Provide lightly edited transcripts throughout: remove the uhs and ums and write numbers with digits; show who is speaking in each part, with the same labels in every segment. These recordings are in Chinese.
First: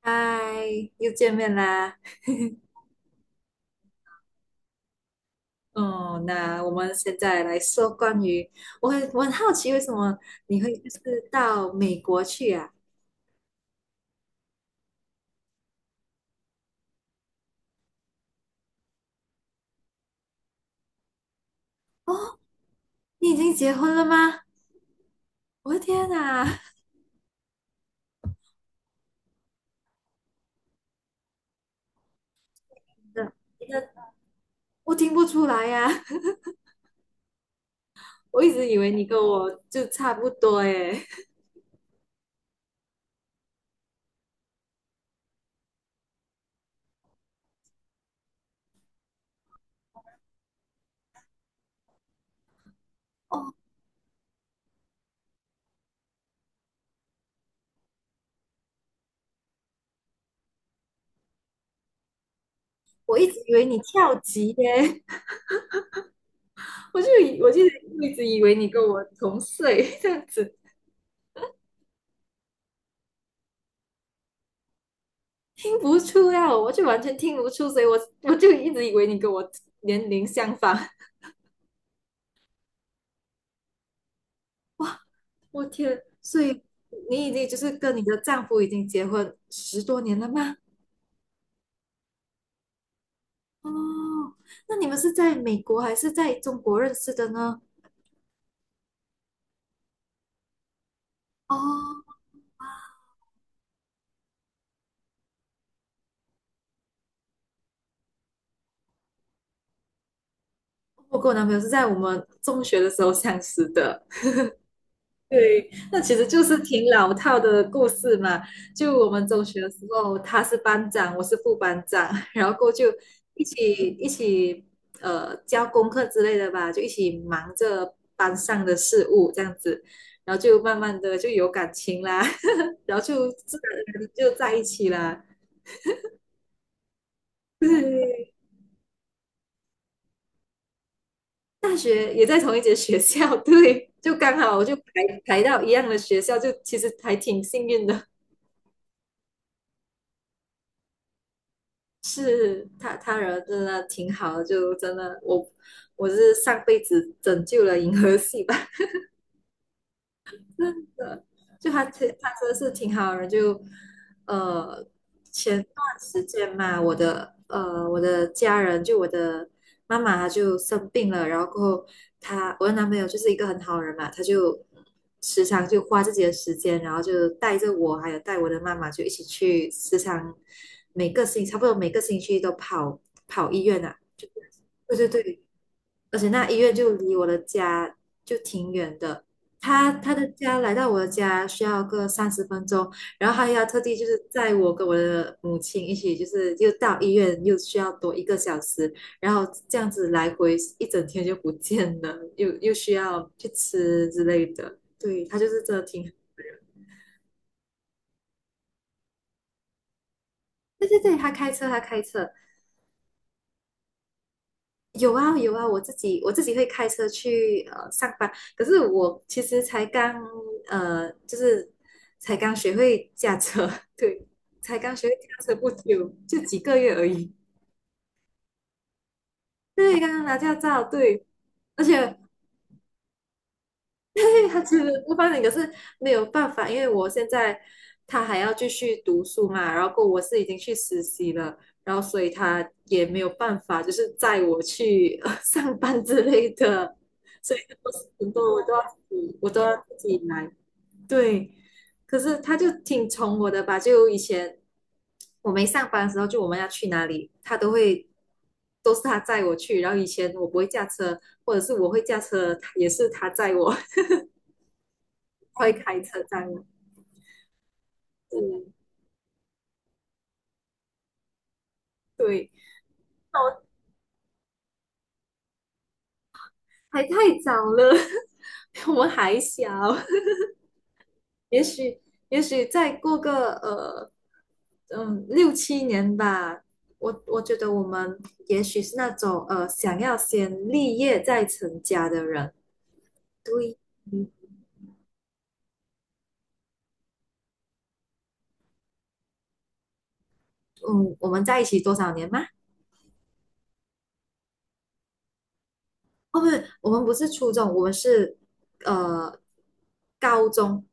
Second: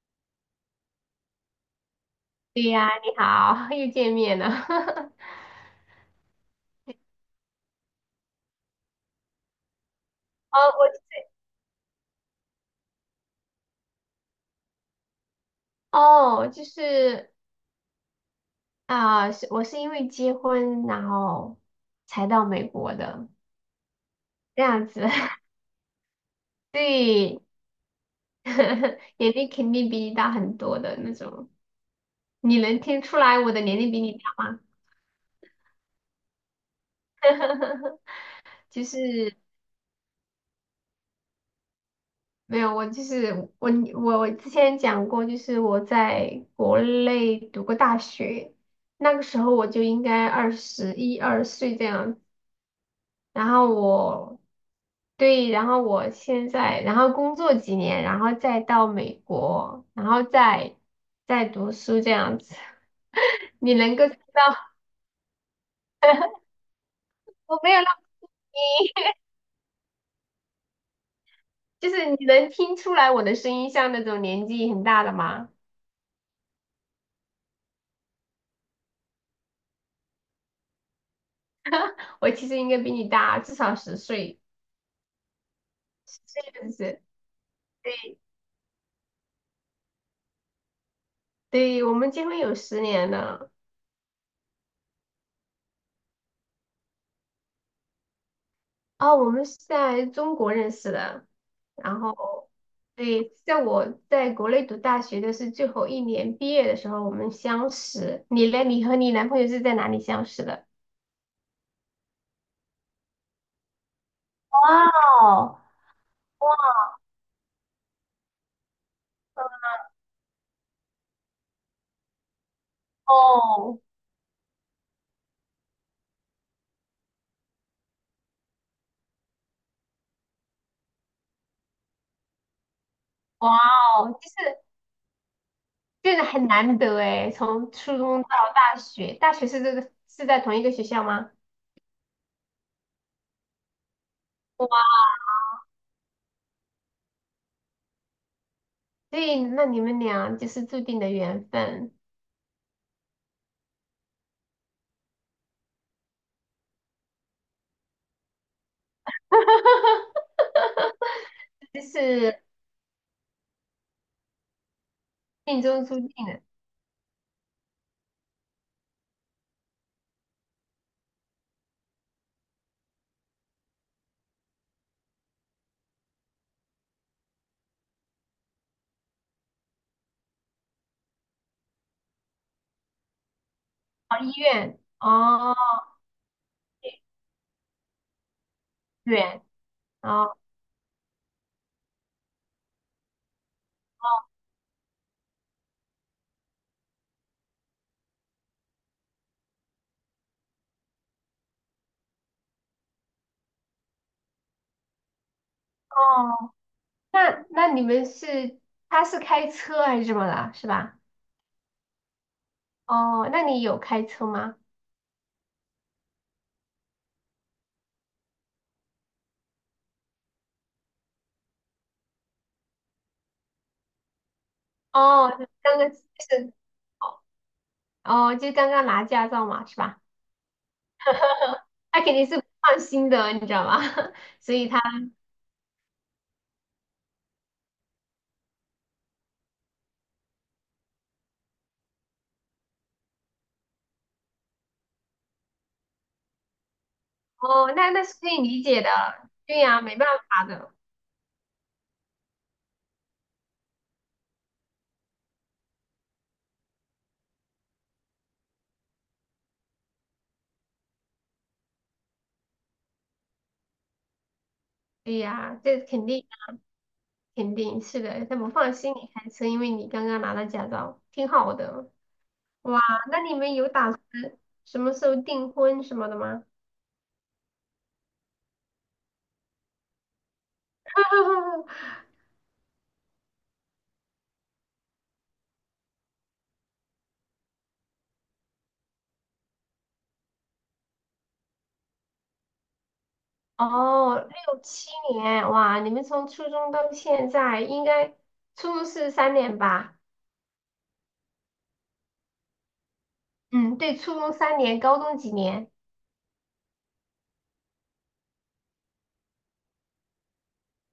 Speaker 1: 嗨，又见面啦。
Speaker 2: 对呀，你好，又见面了。
Speaker 1: 哦，那我们现在来说关于，我很好奇，为什么你
Speaker 2: 哦，
Speaker 1: 会就是到美国去啊？
Speaker 2: 我哦，就是啊，是、我是因为结婚，然后才
Speaker 1: 哦，
Speaker 2: 到美国的，
Speaker 1: 你已经结婚了吗？
Speaker 2: 这样子。
Speaker 1: 我的天哪，
Speaker 2: 对。年龄肯定比你大很多的那种。你能听出
Speaker 1: 那
Speaker 2: 来我的年
Speaker 1: 那
Speaker 2: 龄比你大吗？
Speaker 1: 我听不出来呀、我一直以
Speaker 2: 就
Speaker 1: 为你跟
Speaker 2: 是
Speaker 1: 我就差不多诶。
Speaker 2: 没有，我之前讲过，就是我在国内读过大学，那个时候我就应该二十一二岁这样。然
Speaker 1: 哦，
Speaker 2: 后我对，然后我现在，然后工作几年，然后再到美国，然后再读书这样子。
Speaker 1: 我一直以 为
Speaker 2: 你
Speaker 1: 你
Speaker 2: 能够
Speaker 1: 跳
Speaker 2: 听到
Speaker 1: 级耶，我就以我
Speaker 2: 我
Speaker 1: 就
Speaker 2: 没有那么
Speaker 1: 一直以为你跟我
Speaker 2: 低，
Speaker 1: 同岁 这样子。
Speaker 2: 就是你能听出来我的声音像那种年纪很大的吗？
Speaker 1: 听不出呀，我就完全听不出，所以我就一直以为你跟我年龄相仿。
Speaker 2: 我其实应该比你大至少十岁，
Speaker 1: 我天，所
Speaker 2: 这
Speaker 1: 以
Speaker 2: 样子。
Speaker 1: 你已经就是
Speaker 2: 对，
Speaker 1: 跟你的丈夫已经结婚十多年了吗？
Speaker 2: 对，我们结婚有十年了。
Speaker 1: 哦，那你们是在美国还是在中国认识的呢？
Speaker 2: 哦，我们是在中国认识的。
Speaker 1: 哦，
Speaker 2: 然后，对，在我在国内读大学的是最后一年毕业的时候，我们相识。你嘞？你和你男朋友是在哪里相识的？
Speaker 1: 我跟我男朋友是在我们中学的时候相识的。
Speaker 2: 哇哦，
Speaker 1: 对，那其实就
Speaker 2: 哇
Speaker 1: 是挺老套的故事嘛。就我们中学的时候，他是班长，我是副班长，然后过后就一
Speaker 2: 哦，
Speaker 1: 起一起教功课之类的吧，就一起忙着班上的事务这样子，然后就慢慢的就有感情啦，然后就
Speaker 2: 哇
Speaker 1: 自然而然
Speaker 2: 哦，就
Speaker 1: 就在
Speaker 2: 是
Speaker 1: 一起啦。
Speaker 2: 就是很难得诶，从初中到
Speaker 1: 对，
Speaker 2: 大学，大学是是在同一个学校吗？
Speaker 1: 大学也在同一间学校，对，就刚好我就
Speaker 2: 哇，
Speaker 1: 排排到一样的学校，就其实还挺幸运的。
Speaker 2: 所以那你们俩就是注定的缘分。
Speaker 1: 是他人真的挺好的，就真的我我是上辈子拯救了银河系吧。
Speaker 2: 哈
Speaker 1: 真
Speaker 2: 哈哈，
Speaker 1: 的，就
Speaker 2: 就
Speaker 1: 他其他
Speaker 2: 是
Speaker 1: 真的是挺好的人，就呃
Speaker 2: 命
Speaker 1: 前段
Speaker 2: 中注定
Speaker 1: 时
Speaker 2: 的。
Speaker 1: 间嘛，我的我的家人就我的妈妈她就生病了，然后过后她我的男朋友就是一个很好的人嘛，他就时常就花自己的时间，然后就带着我还有带我的妈妈就一起去时常每个星差不多每个星期都跑医院啊，
Speaker 2: 哦，医院
Speaker 1: 对对对，
Speaker 2: 哦。
Speaker 1: 而且那医院就离我的家就挺远的，
Speaker 2: 远。
Speaker 1: 他的
Speaker 2: 哦
Speaker 1: 家来到我的家需要个三十分钟，然后他要特地就是
Speaker 2: 哦，
Speaker 1: 载我跟我的母亲一起，就是又到医院又需要多一个小时，然后这样子来回一整天就不见了，又需要去吃之类的，对，他就是真的挺。
Speaker 2: 哦，那那你们是他是开车还是怎么了，是
Speaker 1: 对对
Speaker 2: 吧？
Speaker 1: 对，他开车，他开车，
Speaker 2: 哦，那你有开车吗？
Speaker 1: 有啊有啊，我自己会开车去上班，可是我其实才刚就是才刚学会驾车，对，才刚学会
Speaker 2: 哦，
Speaker 1: 驾
Speaker 2: 刚
Speaker 1: 车不
Speaker 2: 刚就
Speaker 1: 久，就
Speaker 2: 是
Speaker 1: 几个月而已，
Speaker 2: 哦，就刚刚拿驾照嘛，是
Speaker 1: 对，
Speaker 2: 吧
Speaker 1: 刚刚拿驾照，对，而
Speaker 2: 他肯
Speaker 1: 且
Speaker 2: 定是不放心的，你知道吗？所
Speaker 1: 他
Speaker 2: 以
Speaker 1: 其
Speaker 2: 他。
Speaker 1: 实不方便，可是没有办法，因为我现在他还要继续读书嘛，然后我是已经去实习了，然后所以他也没有办法，就是载我去上班之类的，所以
Speaker 2: 哦，
Speaker 1: 我
Speaker 2: 那
Speaker 1: 是
Speaker 2: 那是可
Speaker 1: 很
Speaker 2: 以
Speaker 1: 多事情
Speaker 2: 理
Speaker 1: 我都要
Speaker 2: 解的。
Speaker 1: 自己，我
Speaker 2: 对
Speaker 1: 都要
Speaker 2: 呀，没办
Speaker 1: 自己
Speaker 2: 法
Speaker 1: 来。
Speaker 2: 的。
Speaker 1: 对，可是他就挺宠我的吧，就以前我没上班的时候，就我们要去哪里，他都会都是他载我去，然后以前我不会驾车，或者是我会驾车，也是他载我。
Speaker 2: 对呀，
Speaker 1: 会
Speaker 2: 这
Speaker 1: 开
Speaker 2: 肯
Speaker 1: 车
Speaker 2: 定
Speaker 1: 载我。
Speaker 2: 是的，他不
Speaker 1: 嗯，
Speaker 2: 放心你开车，因为你刚刚拿到驾照，挺好的。
Speaker 1: 对，
Speaker 2: 哇，那你们有打算什么时候订婚什么的吗？
Speaker 1: 还太早了，我们还小，也 许也许再过个六七年吧，我觉得我们也许是那种想要先立业再成家的人。对，
Speaker 2: 哦，六七年，哇，你们从初中到现在，应该初中是三年吧？
Speaker 1: 嗯，我们在一起多少年吗？
Speaker 2: 嗯，对，初中三年，高中几年？
Speaker 1: 哦，不是，我们不是初中，我们是呃高中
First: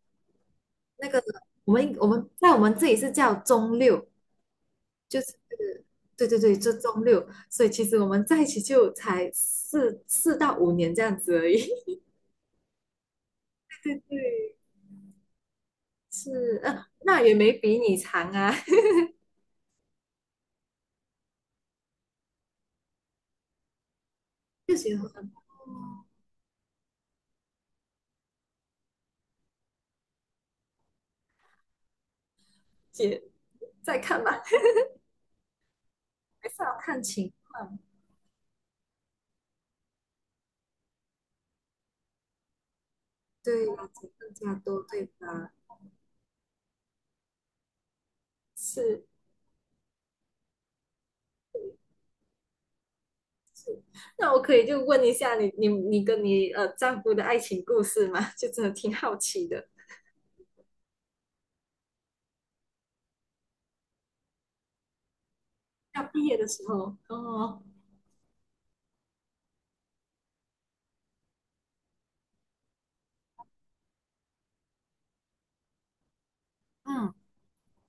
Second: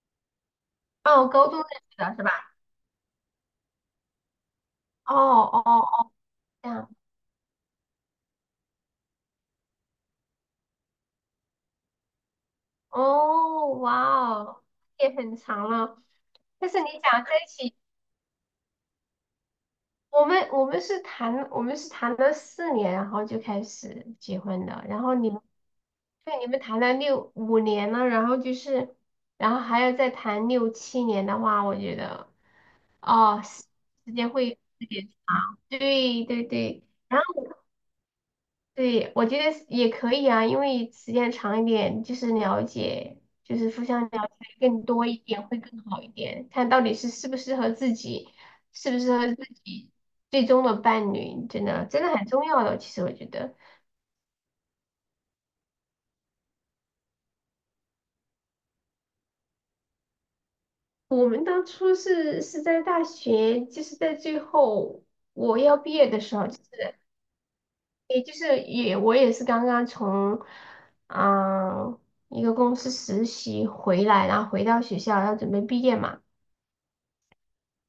Speaker 1: 那个
Speaker 2: 哦，高中认
Speaker 1: 我们
Speaker 2: 识
Speaker 1: 我
Speaker 2: 的是
Speaker 1: 们在
Speaker 2: 吧？
Speaker 1: 我们这里是叫中六，
Speaker 2: 哦
Speaker 1: 就是
Speaker 2: 哦哦，
Speaker 1: 对对对，
Speaker 2: 这
Speaker 1: 就
Speaker 2: 样，
Speaker 1: 周六，所以其实我们在一起就才四到五年这样子而已。
Speaker 2: 哦，哇，
Speaker 1: 对，
Speaker 2: 哦，也很长了。
Speaker 1: 是，
Speaker 2: 但是你
Speaker 1: 那
Speaker 2: 想在
Speaker 1: 也
Speaker 2: 一
Speaker 1: 没
Speaker 2: 起，
Speaker 1: 比你长啊，
Speaker 2: 我们是谈了四年，然后就开始结婚
Speaker 1: 就
Speaker 2: 的，
Speaker 1: 觉得
Speaker 2: 然后你们。对，你们谈了六五年了，然后就是，然后还要再谈六七年的话，我觉得。
Speaker 1: 姐
Speaker 2: 哦，
Speaker 1: 再
Speaker 2: 时
Speaker 1: 看
Speaker 2: 间
Speaker 1: 吧，
Speaker 2: 会有点，对对
Speaker 1: 还是要
Speaker 2: 对，
Speaker 1: 看
Speaker 2: 然
Speaker 1: 情
Speaker 2: 后
Speaker 1: 况，
Speaker 2: 对，我觉得是也可以啊，因为时间长一点，就是了解，就
Speaker 1: 对，
Speaker 2: 是互相了
Speaker 1: 更
Speaker 2: 解
Speaker 1: 加多，
Speaker 2: 更
Speaker 1: 对
Speaker 2: 多一点
Speaker 1: 吧？
Speaker 2: 会更好一点，看到底是适不适合自己，适不
Speaker 1: 是，
Speaker 2: 适合自己最终的伴侣，真的真的很重要的。其实我觉得
Speaker 1: 那我可以就问一下你，你你跟你丈夫的爱情故事吗？就真的挺好奇的。
Speaker 2: 我们当初是在大学，就是在最后我要毕
Speaker 1: 要
Speaker 2: 业的
Speaker 1: 毕
Speaker 2: 时
Speaker 1: 业的
Speaker 2: 候，就
Speaker 1: 时候，
Speaker 2: 是。
Speaker 1: 哦，
Speaker 2: 也就是我也是刚刚从嗯一个公司实习回来，然后回到学校要准备毕业嘛，
Speaker 1: 嗯，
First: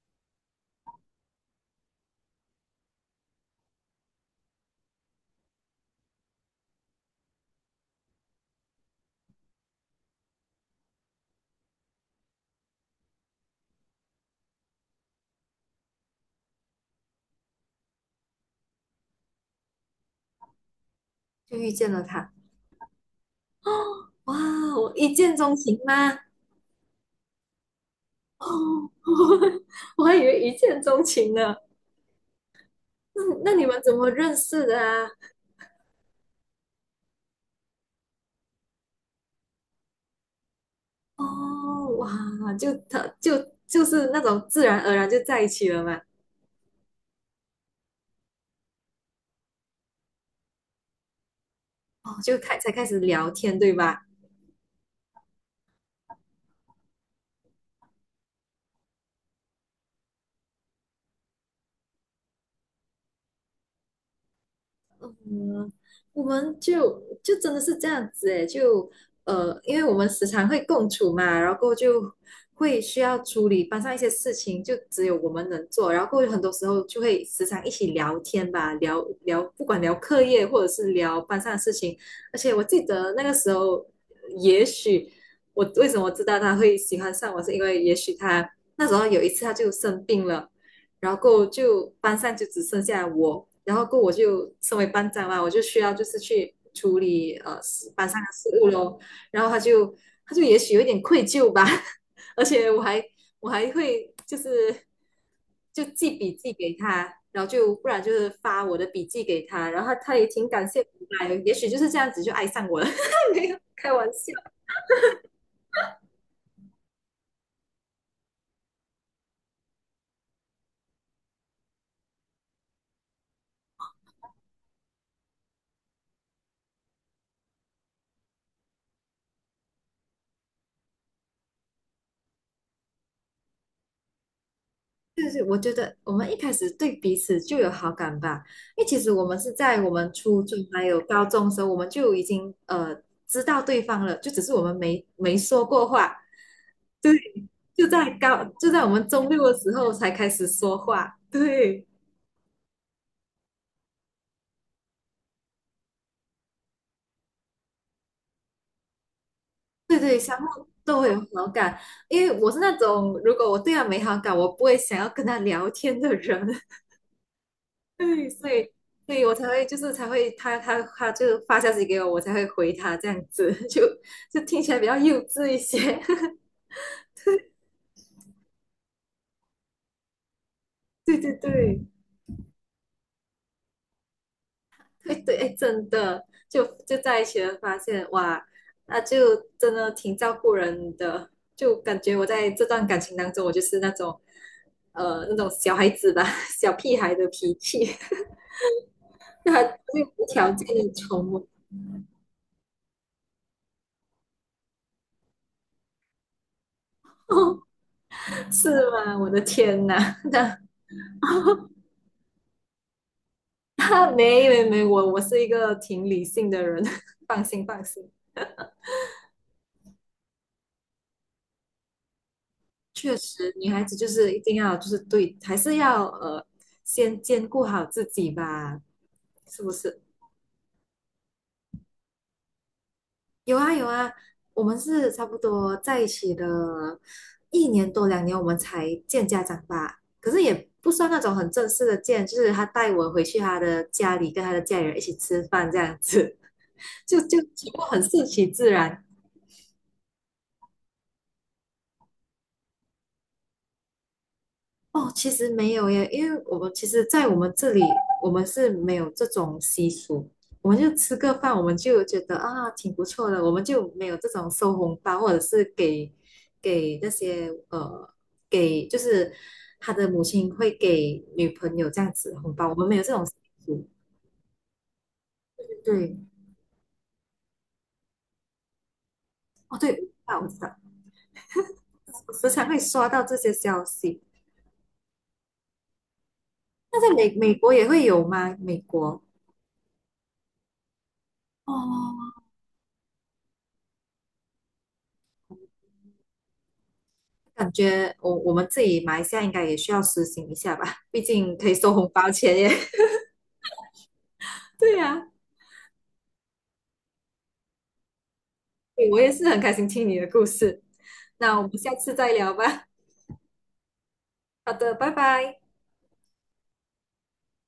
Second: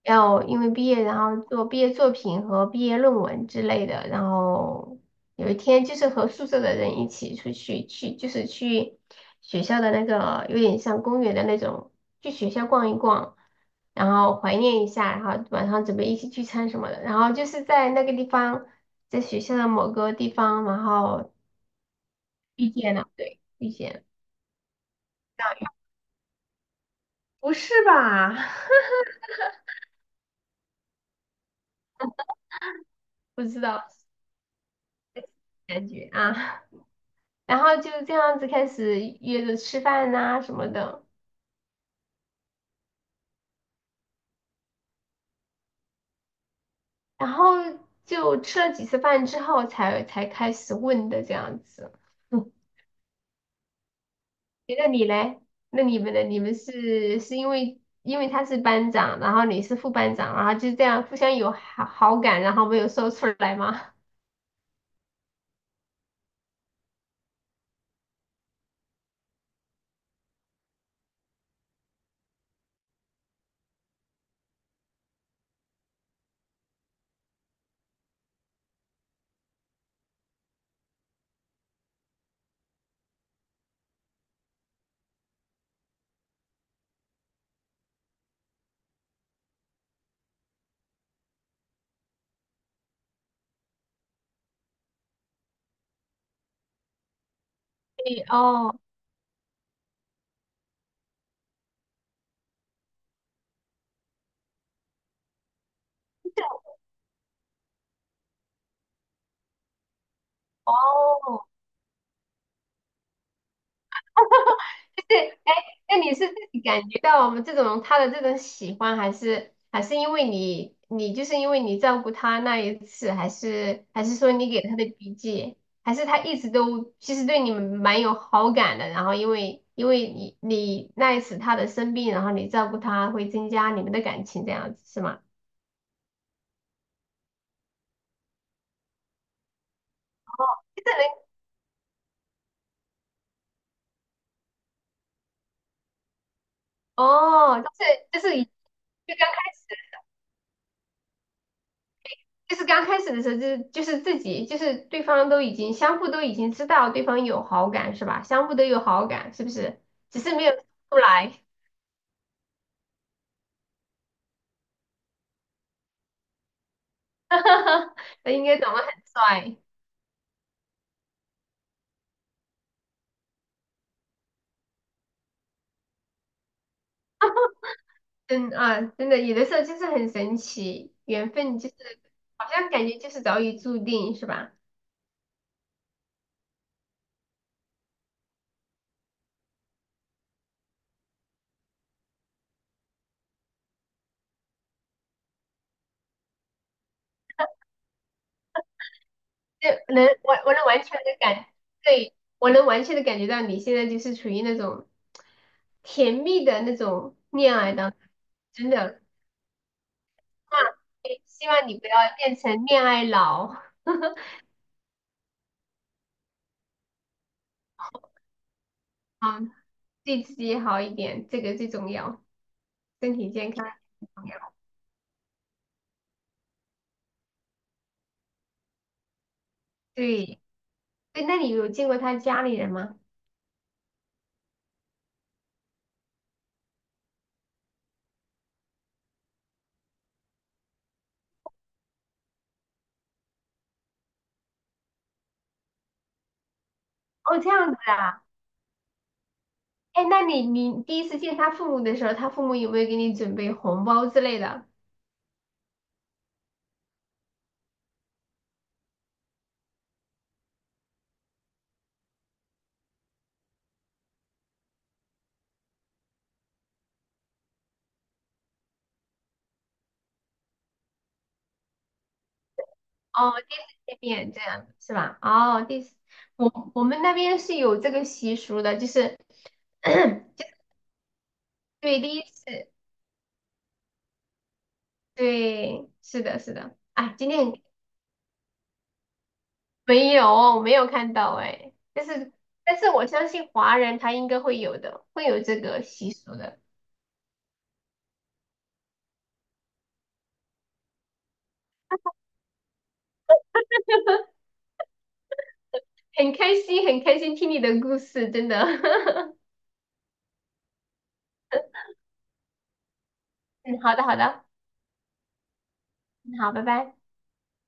Speaker 2: 要因为毕业然后做毕业作品和毕业论文之类的，然后有一天就是和宿舍的人一起出去就是去学校的那个有点像公园的那种，去学校逛一逛。然后怀念一下，然后晚上准备一起聚餐什么的，然后就是在那个地方，在学校的某个地方，然后
Speaker 1: 就遇见了他，
Speaker 2: 遇见了，对，遇见了。
Speaker 1: 哇，我一见钟
Speaker 2: 大雨
Speaker 1: 情吗？
Speaker 2: 不是吧？
Speaker 1: 哦，我还以为一见钟情呢。那
Speaker 2: 不
Speaker 1: 那
Speaker 2: 知
Speaker 1: 你们
Speaker 2: 道
Speaker 1: 怎么认识的啊？
Speaker 2: 感觉啊，然后就这样子开始约着吃饭呐、什么的，
Speaker 1: 哦，哇，就他就就是那种自然而然就在一起了嘛。
Speaker 2: 然后就吃了几次饭之后才开始问的这样子。
Speaker 1: 哦，就
Speaker 2: 嗯，
Speaker 1: 开才开始聊天，对吧？
Speaker 2: 诶那你嘞？那你们呢？你们是因为他是班长，然后你是副班长，然后就这样互相有好感，然后没有说出来吗？
Speaker 1: 嗯，我们就真的是这样子诶，就因为我们时常会共处嘛，然后就会需要处理班上一些事情，就只有我们能做，然后很多时候就会时常一起聊天吧，聊聊不管聊课业或者是聊班上的事情，而且我记得那个时候，也许我为什么知道他会喜欢上我，是因为也许他那时候有一次他就生病了。然后就班上就只剩下我，然后我就身为班长嘛，我就需要就是去处理班上
Speaker 2: 对
Speaker 1: 的事务
Speaker 2: 哦。
Speaker 1: 咯。然后他就也许有一点愧疚吧，而且我还会就是就记笔记 给他，然后就不然就是发我的笔记给他，然后他他也挺感谢我来，
Speaker 2: 哦。
Speaker 1: 也许就是这样子就爱上我了，没有开玩笑。
Speaker 2: 是，哎，那你是自己感觉到我们这种他的这种喜欢，还是因为你就是因为你照顾他那一次，还是说你给他的笔记，还是他一直都其实对你们蛮有好感的，然后因为你那一次他的生病，然后你照顾他，会增加你们的感情这样子是吗？
Speaker 1: 对对，我觉得我们一开始对彼此就有好感吧，因为其实我们是在我们初中还
Speaker 2: 这
Speaker 1: 有
Speaker 2: 人
Speaker 1: 高中的时候，我们就已经知道对方了，就只是我们没说过话，对，
Speaker 2: 哦，就是
Speaker 1: 就在我们
Speaker 2: 就
Speaker 1: 中
Speaker 2: 刚
Speaker 1: 六
Speaker 2: 开
Speaker 1: 的时
Speaker 2: 始。
Speaker 1: 候才开始说话，对
Speaker 2: 就是刚开始的时候，就是自己，就是对方都已经相互都已经知道对方有好感是吧？相互都有好感是不是？
Speaker 1: 对对，
Speaker 2: 只
Speaker 1: 相
Speaker 2: 是没有
Speaker 1: 互
Speaker 2: 出
Speaker 1: 都会有
Speaker 2: 来。
Speaker 1: 好感，因为我是那种如果我对他没好感，我不会想要跟他聊天的人，
Speaker 2: 哈哈，
Speaker 1: 对，
Speaker 2: 那应
Speaker 1: 所
Speaker 2: 该
Speaker 1: 以，
Speaker 2: 长得很
Speaker 1: 所以我才
Speaker 2: 帅。
Speaker 1: 会就是才会他就发消息给我，我才会回他这样子，就听起来比较幼稚一些。
Speaker 2: 嗯啊，真的有的时候就是很神奇，
Speaker 1: 对
Speaker 2: 缘
Speaker 1: 对
Speaker 2: 分就是
Speaker 1: 对
Speaker 2: 好像感觉就是早已注定是吧？
Speaker 1: 对对，哎，真的，就在一起了，发现哇，那就真的挺照顾人的，就感觉我在这段感情当中，我就是那种那种小孩子吧，小屁孩的脾气，他就
Speaker 2: 就能
Speaker 1: 无
Speaker 2: 我
Speaker 1: 条
Speaker 2: 我能
Speaker 1: 件
Speaker 2: 完全
Speaker 1: 的
Speaker 2: 的，
Speaker 1: 宠我，
Speaker 2: 对，我能完全的感觉到你现在就是处于那种甜蜜的那种 恋爱当中。真
Speaker 1: 是
Speaker 2: 的。
Speaker 1: 吗？我的天呐，那。
Speaker 2: 对，希望你不要变成恋爱脑。
Speaker 1: 哈，没没没，我是一个挺理性的人，放心放心。
Speaker 2: 好，对自己好一点，这个最重要。身
Speaker 1: 确
Speaker 2: 体健
Speaker 1: 实，
Speaker 2: 康
Speaker 1: 女孩子就
Speaker 2: 最重
Speaker 1: 是一
Speaker 2: 要。
Speaker 1: 定要就是对，还是要先兼顾好自己吧，是不是？
Speaker 2: 对，对，那你有见过他家里人吗？
Speaker 1: 有啊有啊，我们是差不多在一起的一年多两年，我们才见家长吧。可是也不算那种很正式的见，就是他带我回去他的家里，跟他的家里人一起吃饭这样子，就
Speaker 2: 哦，这样
Speaker 1: 全
Speaker 2: 子
Speaker 1: 部很
Speaker 2: 啊。
Speaker 1: 顺其自然。
Speaker 2: 哎，那你第一次见他父母的时候，他父母有没有给你准备红包之类的？
Speaker 1: 哦，其实没有耶，因为我们其实，在我们这里，我们是没有这种习俗，我们就吃个饭，我们就觉得啊，挺不错的，我们就没有这种收红包，或者是给那些给就是他的母亲会给女朋友这样子红包，我们没有这种习
Speaker 2: 哦，第
Speaker 1: 俗。
Speaker 2: 一次见面这样是吧？哦，第一次，
Speaker 1: 对，
Speaker 2: 我们那边是有这个习俗的，就是
Speaker 1: 哦 对，啊我 知道，
Speaker 2: 对第一
Speaker 1: 我时常
Speaker 2: 次，
Speaker 1: 会刷到这些消息。
Speaker 2: 对，是的，是的。
Speaker 1: 那在
Speaker 2: 哎，今
Speaker 1: 美
Speaker 2: 天很。
Speaker 1: 美国也会有吗？美国？
Speaker 2: 没有，没有看到哎、但是
Speaker 1: 哦，
Speaker 2: 我相信华人他应该会有的，会有这个习俗的。
Speaker 1: 感觉我们自己马来西亚应该也需要实行一下吧，毕竟可以收红包钱耶。对呀、
Speaker 2: 很开心，很开心听你的故事，真的。
Speaker 1: 对我也是很开心听你的故事。那我们下次再聊吧。
Speaker 2: 嗯，好的，好的，
Speaker 1: 好的，拜拜。
Speaker 2: 嗯，好，拜拜。